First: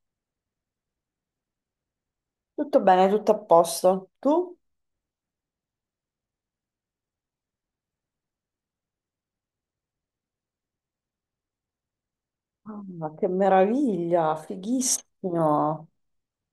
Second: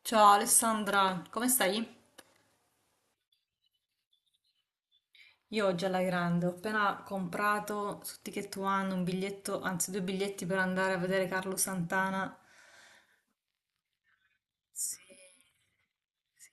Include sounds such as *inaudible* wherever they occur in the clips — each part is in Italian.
Ciao Alessandra, come stai? Tutto bene, tutto a posto. Tu? Io oggi alla grande, ho appena comprato su Ticket One un biglietto, anzi due biglietti per andare a vedere Carlo Santana. Ah, che meraviglia, Sì, fighissimo. sì.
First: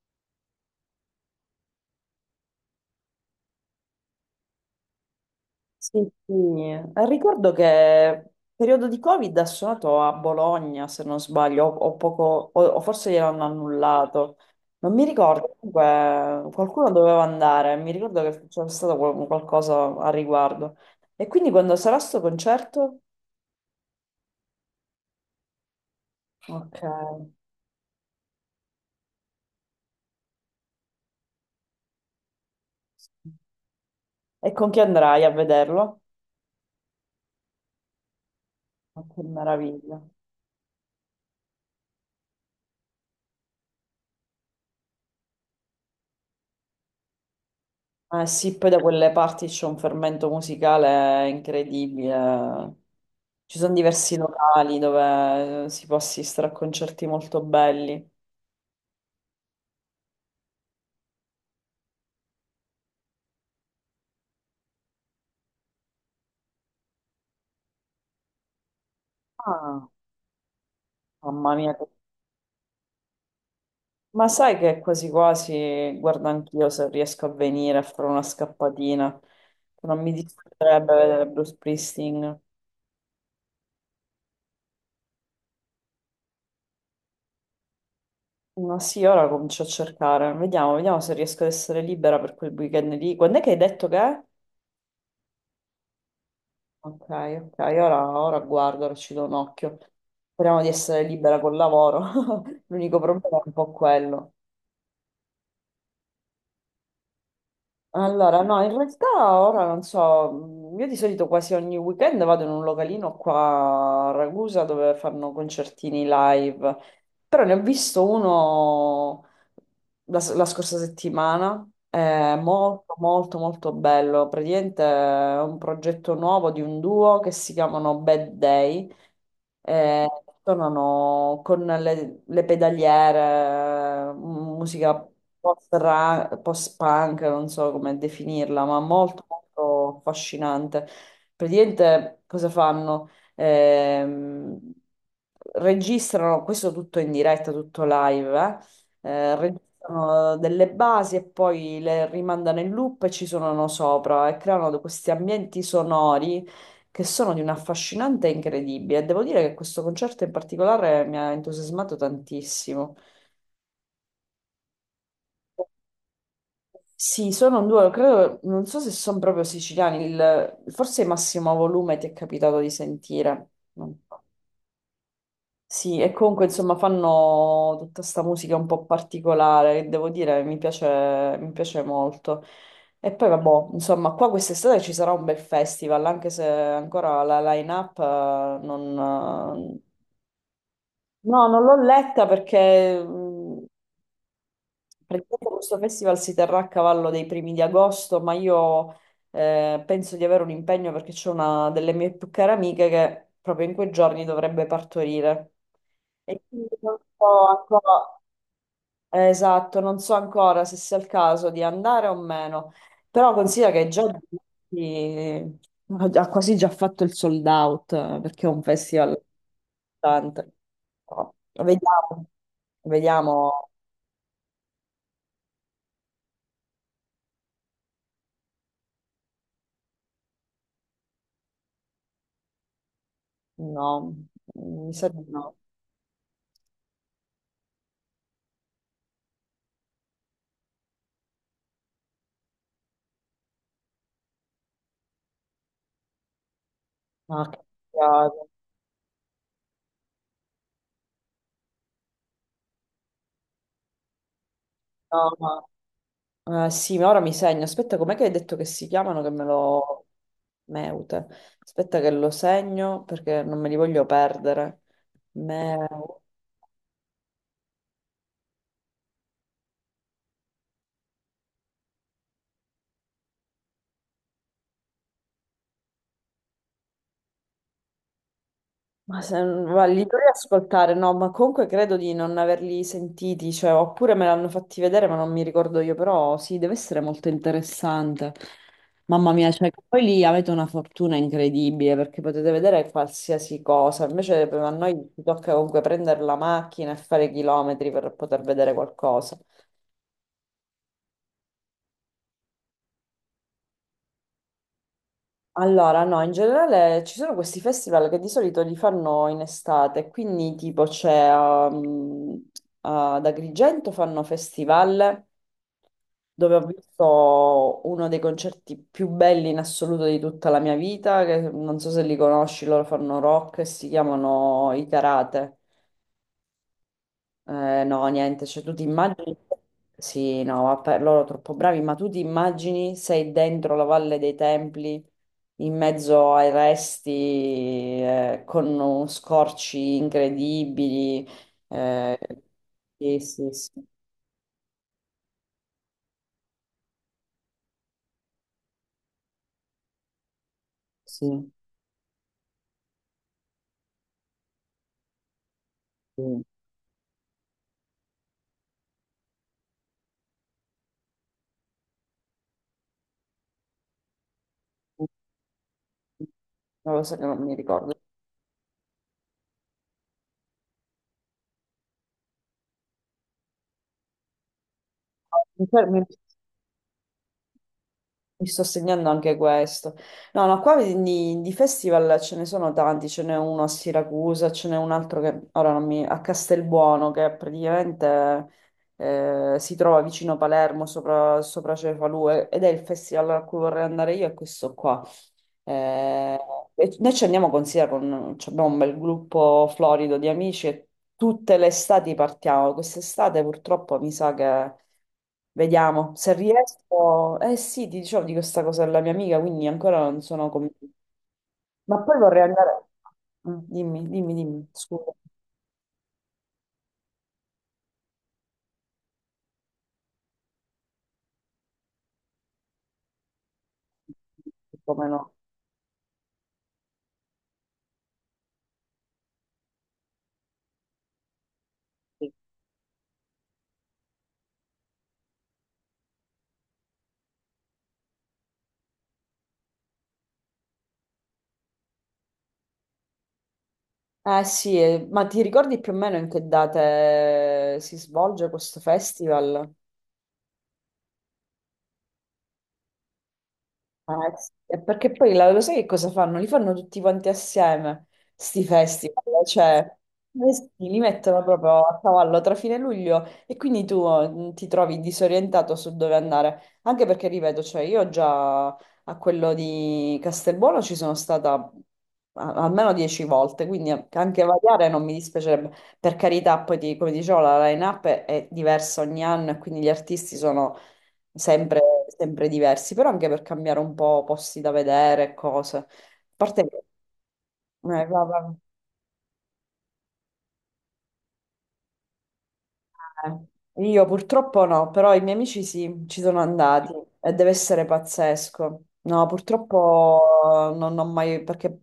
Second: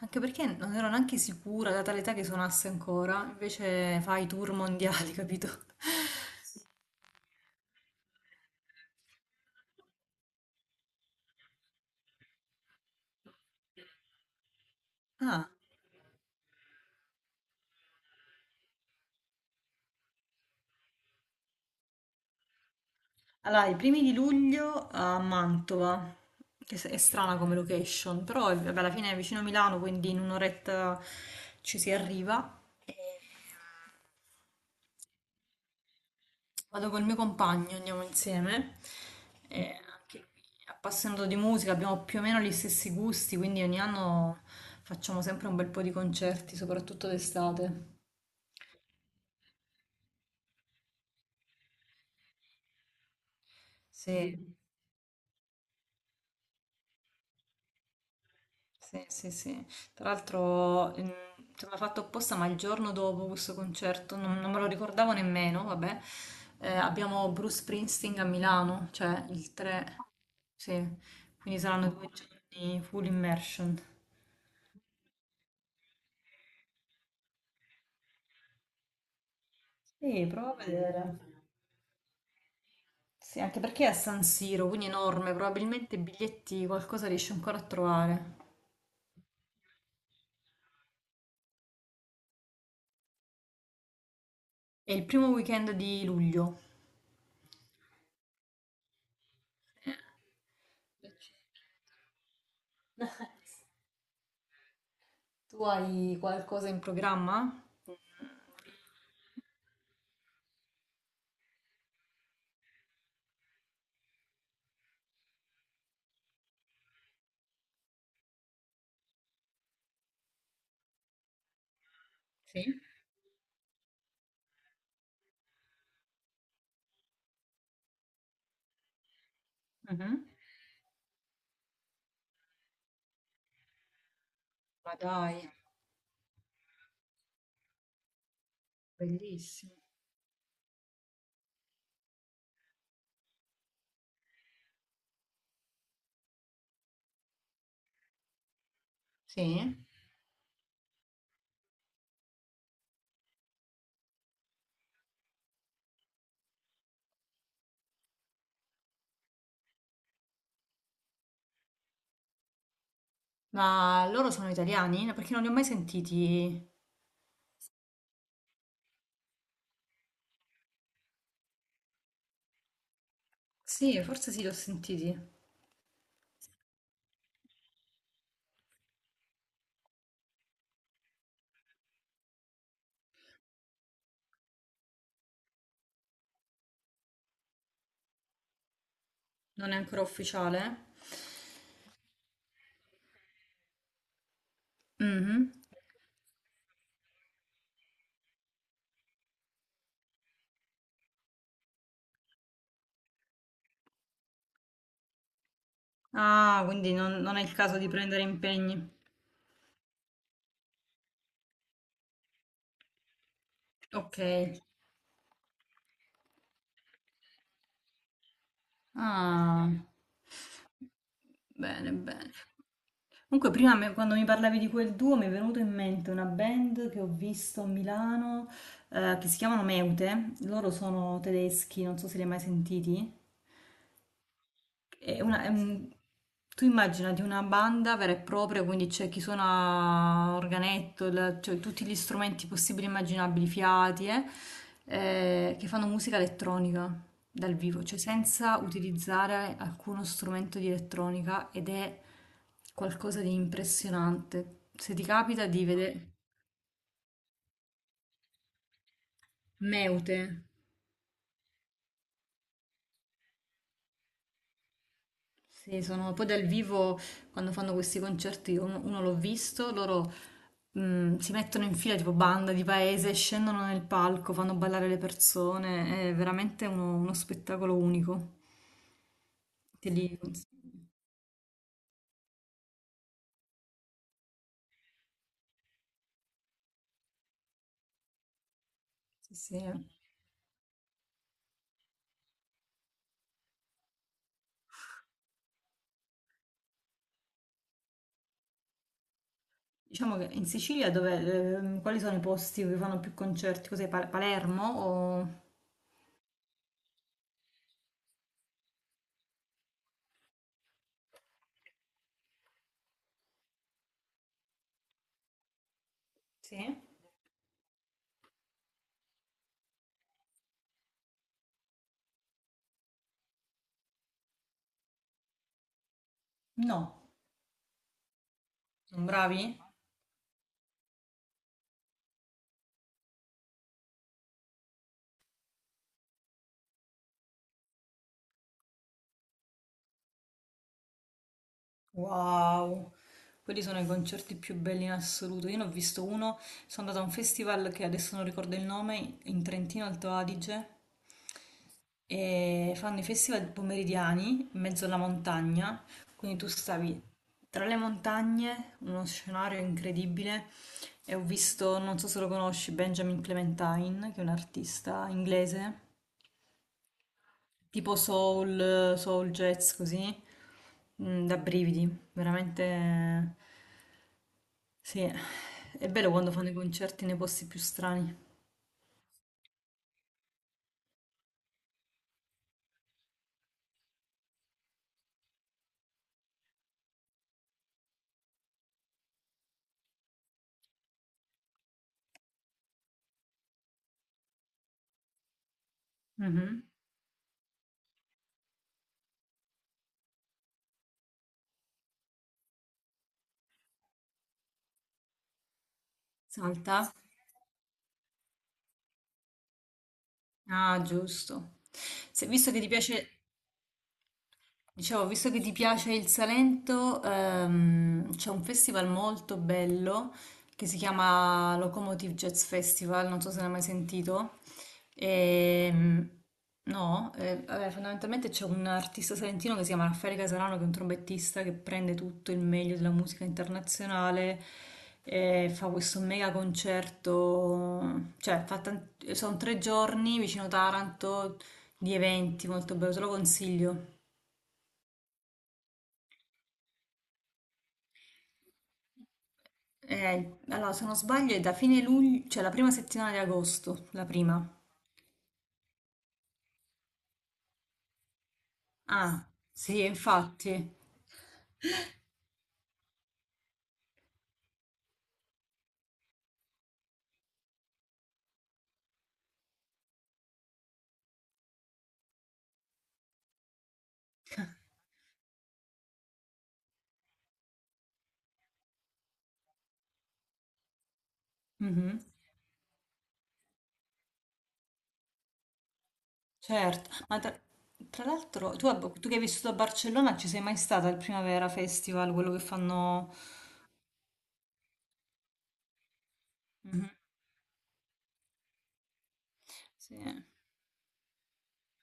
Anche perché non ero neanche sicura, data l'età che suonasse ancora, invece fa i tour mondiali, *laughs* capito? Sì, sì. Ricordo che periodo di Covid ha suonato a Bologna, se non sbaglio, o poco, o forse gliel'hanno annullato. Non mi Ah, ricordo, comunque qualcuno doveva andare, mi ricordo che c'era stato qualcosa a riguardo. E quindi quando sarà sto concerto? allora, i primi di luglio a Mantova, Ok. È strana come location, vabbè, alla fine è vicino a Milano, quindi in un'oretta ci si arriva. E con chi andrai a vederlo? Vado col mio compagno, andiamo insieme. Oh, che E meraviglia. anche lui, appassionato di musica, abbiamo più o meno gli stessi gusti, quindi ogni anno facciamo sempre un bel po' di concerti, soprattutto d'estate. Eh sì, poi da quelle parti c'è un fermento musicale incredibile. Ci sono diversi Sì, locali dove si può assistere a concerti molto belli. sì, sì, sì. Tra l'altro, insomma, fatto apposta, ma il giorno dopo questo concerto, non me lo ricordavo nemmeno, vabbè, abbiamo Bruce Springsteen a Milano, cioè il Ah, 3, sì, mamma quindi mia, saranno 2 giorni full immersion. ma sai che quasi quasi guardo anch'io se riesco a venire a fare una scappatina. Non mi Sì, prova a dispiacerebbe vedere. vedere Bruce Springsteen. Sì, anche perché è a San Siro, quindi enorme, probabilmente biglietti qualcosa riesce ancora a trovare. Ma sì, ora comincio a cercare. Vediamo, vediamo se riesco ad essere libera per quel weekend lì. Quando è che hai detto che è? È il primo weekend di luglio. Ok, ok, ora, ora guardo, ora ci do un occhio. Speriamo di essere libera col lavoro. *laughs* L'unico problema è un Nice. po' quello. Tu hai qualcosa in programma? Allora, no, in realtà ora non so, io di solito quasi ogni weekend vado in un localino qua a Ragusa dove fanno concertini live, però ne ho visto uno la scorsa settimana, è Sì? molto molto molto bello, praticamente è un progetto nuovo di un duo che si chiamano Bad Day. Eh, Mhm. tornano con le pedaliere, Ma musica dai, post-punk, non so come definirla, ma molto, bellissimo. molto affascinante. Praticamente cosa fanno? Ehm, registrano questo tutto in diretta, tutto live, Sì? registrano delle basi e poi le rimandano in loop e ci suonano sopra e creano questi ambienti sonori che sono di un affascinante e incredibile. Devo dire che questo concerto in particolare mi ha entusiasmato tantissimo. Ma loro sono italiani? No, perché non li ho mai sentiti. Sì, sono un duo, credo, non so se sono proprio siciliani, forse Massimo Volume ti è capitato di sentire. Sì, So. forse sì, li ho sentiti. Sì, e comunque insomma fanno tutta sta musica un po' particolare, che devo dire mi piace molto. E poi vabbè, insomma, qua quest'estate ci sarà un bel festival, anche se ancora la line-up Non è non, ancora ufficiale? no, non l'ho letta perché praticamente Mhm. questo festival si terrà a cavallo dei primi di agosto, ma io penso di avere un impegno perché c'è una delle mie più care amiche che proprio in quei giorni dovrebbe partorire. E Ah, quindi quindi non non è so il caso di ancora, prendere impegni. Esatto, non so ancora se sia il caso di andare o meno, però considera che già Ok. eh, ha quasi già fatto il sold out perché è un festival Ah, tanto. No. bene, Vediamo, bene. Comunque, vediamo. Quando mi parlavi di quel duo mi è venuto in mente una band che ho visto a Milano che si chiamano Meute. Loro sono tedeschi, non so se li hai mai sentiti. No, mi sa È di no. una- è un- Tu immaginati una banda vera e propria, quindi c'è chi suona organetto, cioè tutti gli strumenti possibili e immaginabili, fiati, che fanno musica elettronica Ma dal che vivo, cioè cavolo. senza utilizzare alcuno strumento di elettronica ed è qualcosa di impressionante. Se ti capita di No, vedere sì, ma ora mi segno. Aspetta, com'è che hai detto che si chiamano che me lo... Meute. Meute. Aspetta che lo segno perché non me li voglio perdere. Sì, sono Meute. poi dal vivo quando fanno questi concerti, io uno l'ho visto, loro mm, si mettono in fila tipo banda di paese, scendono nel palco, fanno ballare le persone, è veramente uno spettacolo unico. Ma se, ma Te li li dovrei consiglio. ascoltare, no, ma comunque credo di non averli sentiti, cioè, oppure me l'hanno fatti vedere, ma non mi ricordo io, però sì, deve essere molto interessante. Mamma Sì, mia, sì, cioè, eh. poi lì avete una fortuna incredibile perché potete vedere qualsiasi cosa, invece a noi ci tocca comunque prendere la macchina e fare chilometri per poter vedere qualcosa. Diciamo che in Sicilia dove, quali sono i posti dove fanno più concerti? Cos'è, Palermo o... Allora, no, in generale ci sono questi festival che di solito li fanno in estate, quindi tipo c'è ad Agrigento fanno festival dove ho Sì? visto uno dei concerti più belli in assoluto di tutta la mia vita, che non so se li conosci, loro fanno rock e si chiamano i Karate. No, No, niente, cioè tu ti sono immagini, bravi? sì, no, vabbè, loro troppo bravi, ma tu ti immagini sei dentro la Valle dei Templi, in mezzo ai resti, con scorci incredibili, eh, Wow, sì, sì, quelli sì, sono i concerti più belli in assoluto. Io ne ho visto uno, sono andata a un festival che adesso non ricordo il nome, in Trentino Alto Adige, sì, e fanno i festival pomeridiani in mezzo alla montagna, sì. quindi Non tu stavi tra le montagne, uno scenario incredibile, e ho visto, non so se lo conosci, Benjamin Clementine, che è un artista inglese lo so che non mi tipo ricordo. soul, soul jazz così, mm, da brividi, veramente sì, Mi è fermo. bello quando fanno i concerti nei posti più strani. Mi sto segnando anche questo. No, no, qua di festival ce ne sono tanti, ce n'è uno a Siracusa, ce n'è un altro che ora non mi... a Castelbuono, che praticamente si trova vicino Palermo, sopra, sopra Cefalù, ed è il festival a cui vorrei andare io, è questo qua. Eh, Mhm. e noi ci andiamo, considera, con, ci abbiamo un bel gruppo florido di amici e tutte le estati partiamo. Quest'estate purtroppo mi sa che vediamo se Salta? riesco. Eh sì, ti dicevo di questa cosa della mia amica, quindi ancora non sono Ah, convinta. giusto. Ma poi Se, vorrei visto che ti andare. piace, Mm, dimmi, dimmi, dimmi, dicevo, scusa. visto che ti piace il Salento, c'è un festival molto bello che si chiama Locomotive Jazz Festival, non so se ne hai mai sentito. Come no? Ehm, no, vabbè, fondamentalmente c'è un artista salentino che si chiama Raffaele Casalano, che è un trombettista che prende Sì. tutto il meglio della musica internazionale e fa questo mega concerto, cioè sono 3 giorni vicino Taranto di eventi molto bello, te lo consiglio. Eh sì, ma ti ricordi più o meno in che date si svolge questo festival? Allora, se non sbaglio è da fine luglio, cioè la prima settimana di agosto, la Ah, eh prima. sì, e perché poi lo sai che cosa fanno? Li fanno tutti quanti assieme, sti festival, Ah, cioè sì, eh sì, infatti. li mettono proprio a cavallo tra fine luglio e quindi tu ti trovi disorientato su dove andare, anche perché, ripeto, cioè io già a quello di Castelbuono ci sono stata almeno 10 volte, quindi anche variare non mi dispiacerebbe. Per carità, poi come dicevo, la line-up è diversa ogni anno e quindi gli artisti sono sempre, Mhm, sempre diversi, però anche per cambiare un po' posti da vedere, e cose. A parte che certo, ma tra eh, va- l'altro va- tu, tu che hai vissuto a Barcellona ci sei mai stata al Primavera Festival, quello che fanno... eh. Io purtroppo no, però i miei amici sì, ci sono Mhm, andati e deve essere pazzesco. No, sì. purtroppo non ho mai, perché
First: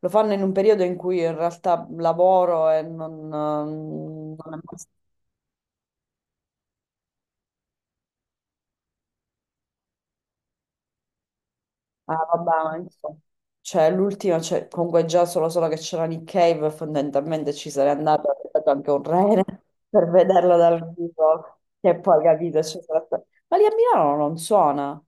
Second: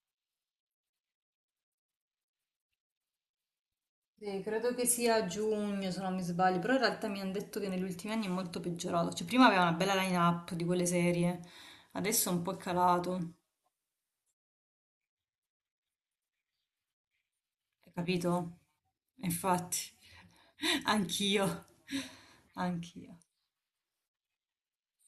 lo fanno in un periodo in cui in realtà lavoro e non, non Sì, è credo mai. che sia a giugno se non mi sbaglio, però in realtà mi hanno detto che negli ultimi anni è molto peggiorato, cioè prima aveva una bella line-up di quelle serie, Ah, adesso è vabbè, un po' ma insomma. calato. Cioè, l'ultima, cioè, comunque già solo, solo che c'era Nick Cave, fondamentalmente ci Hai sarei andata, capito? avrei dato anche un rene *laughs* Infatti, per vederlo *laughs* dal anch'io, vivo, che poi capito, ci sarà anch'io. stato... Ma lì a Milano non suona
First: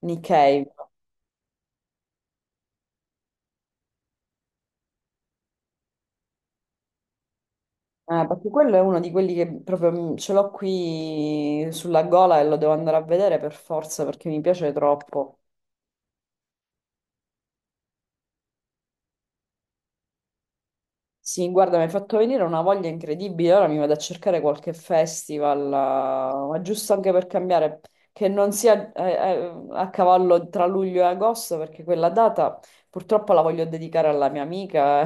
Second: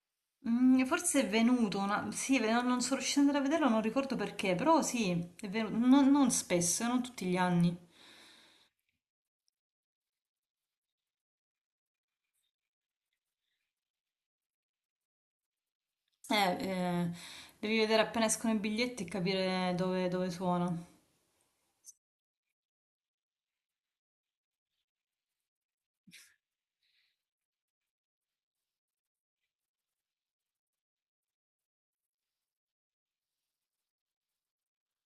Nick Cave. Mm, forse è venuto una... Sì, non sono riuscita ad andare a vederlo, non ricordo perché, però sì, è venuto, non spesso, non tutti gli anni. Perché quello è uno di quelli che proprio mm, ce l'ho qui sulla gola e lo devo andare a vedere per forza perché mi piace troppo. Eh, eh, devi vedere appena escono i biglietti e capire dove suona. Sì, guarda, mi hai fatto venire una voglia incredibile. Ora mi vado a cercare qualche festival, ma giusto anche per cambiare, che non sia a cavallo tra luglio e agosto, perché quella data purtroppo la voglio dedicare alla mia amica.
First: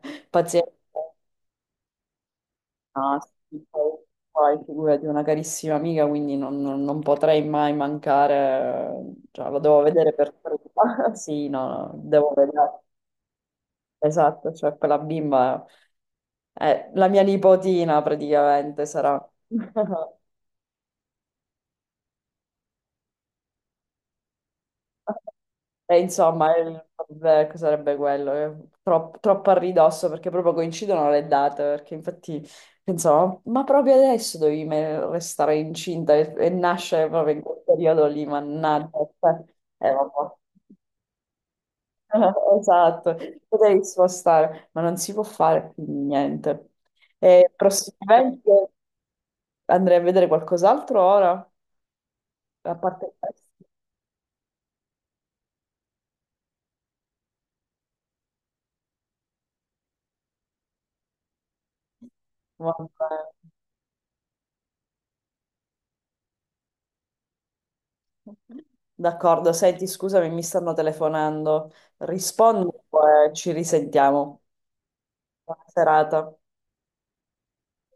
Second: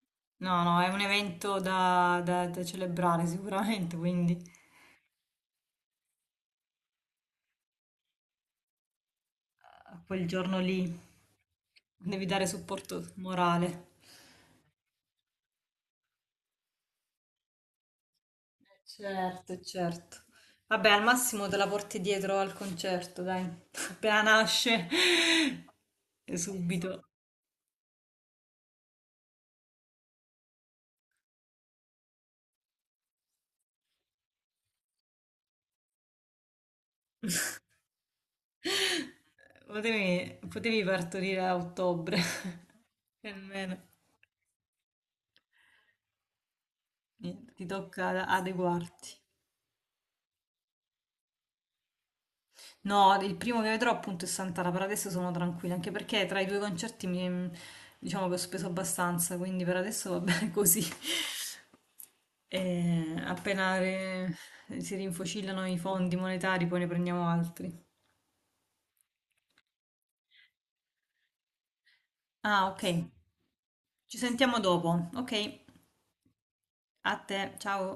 *laughs* No, Pazienza, no, è un evento da ah, celebrare sì, poi sicuramente, quindi poi figurati, una carissima amica, quindi non, non potrei mai mancare. Eh, cioè, la devo a vedere quel per giorno lì prima. *laughs* Sì, no, no, devi devo dare vedere. supporto morale. Esatto, cioè quella bimba è la mia nipotina praticamente sarà. Certo, *laughs* certo. Vabbè, al massimo te la porti dietro al concerto, dai. *laughs* Appena nasce, E *laughs* insomma, subito. vabbè, che sarebbe quello? Troppo a ridosso perché proprio coincidono le date, perché infatti pensavo, ma proprio adesso dovevi restare incinta e nascere proprio in quel periodo lì, mannaggia. Cioè, vabbè. Potevi, potevi partorire a ottobre, *laughs* Esatto, *laughs* e potevi almeno. spostare, ma non si può fare quindi niente. E Niente, ti tocca prossimamente... adeguarti. Andrei a vedere qualcos'altro ora, a parte No, il questo. primo che vedrò appunto è Sant'Ala, per adesso sono tranquilla, anche perché tra i due concerti diciamo che ho speso abbastanza, quindi per adesso va *laughs* bene così. Vabbè. E si rinfocillano i fondi monetari, poi ne prendiamo altri. D'accordo, senti, scusami, mi stanno telefonando. Rispondi Ah, ok. e ci Ci risentiamo. sentiamo dopo. Ok, Buona serata. a te, ciao.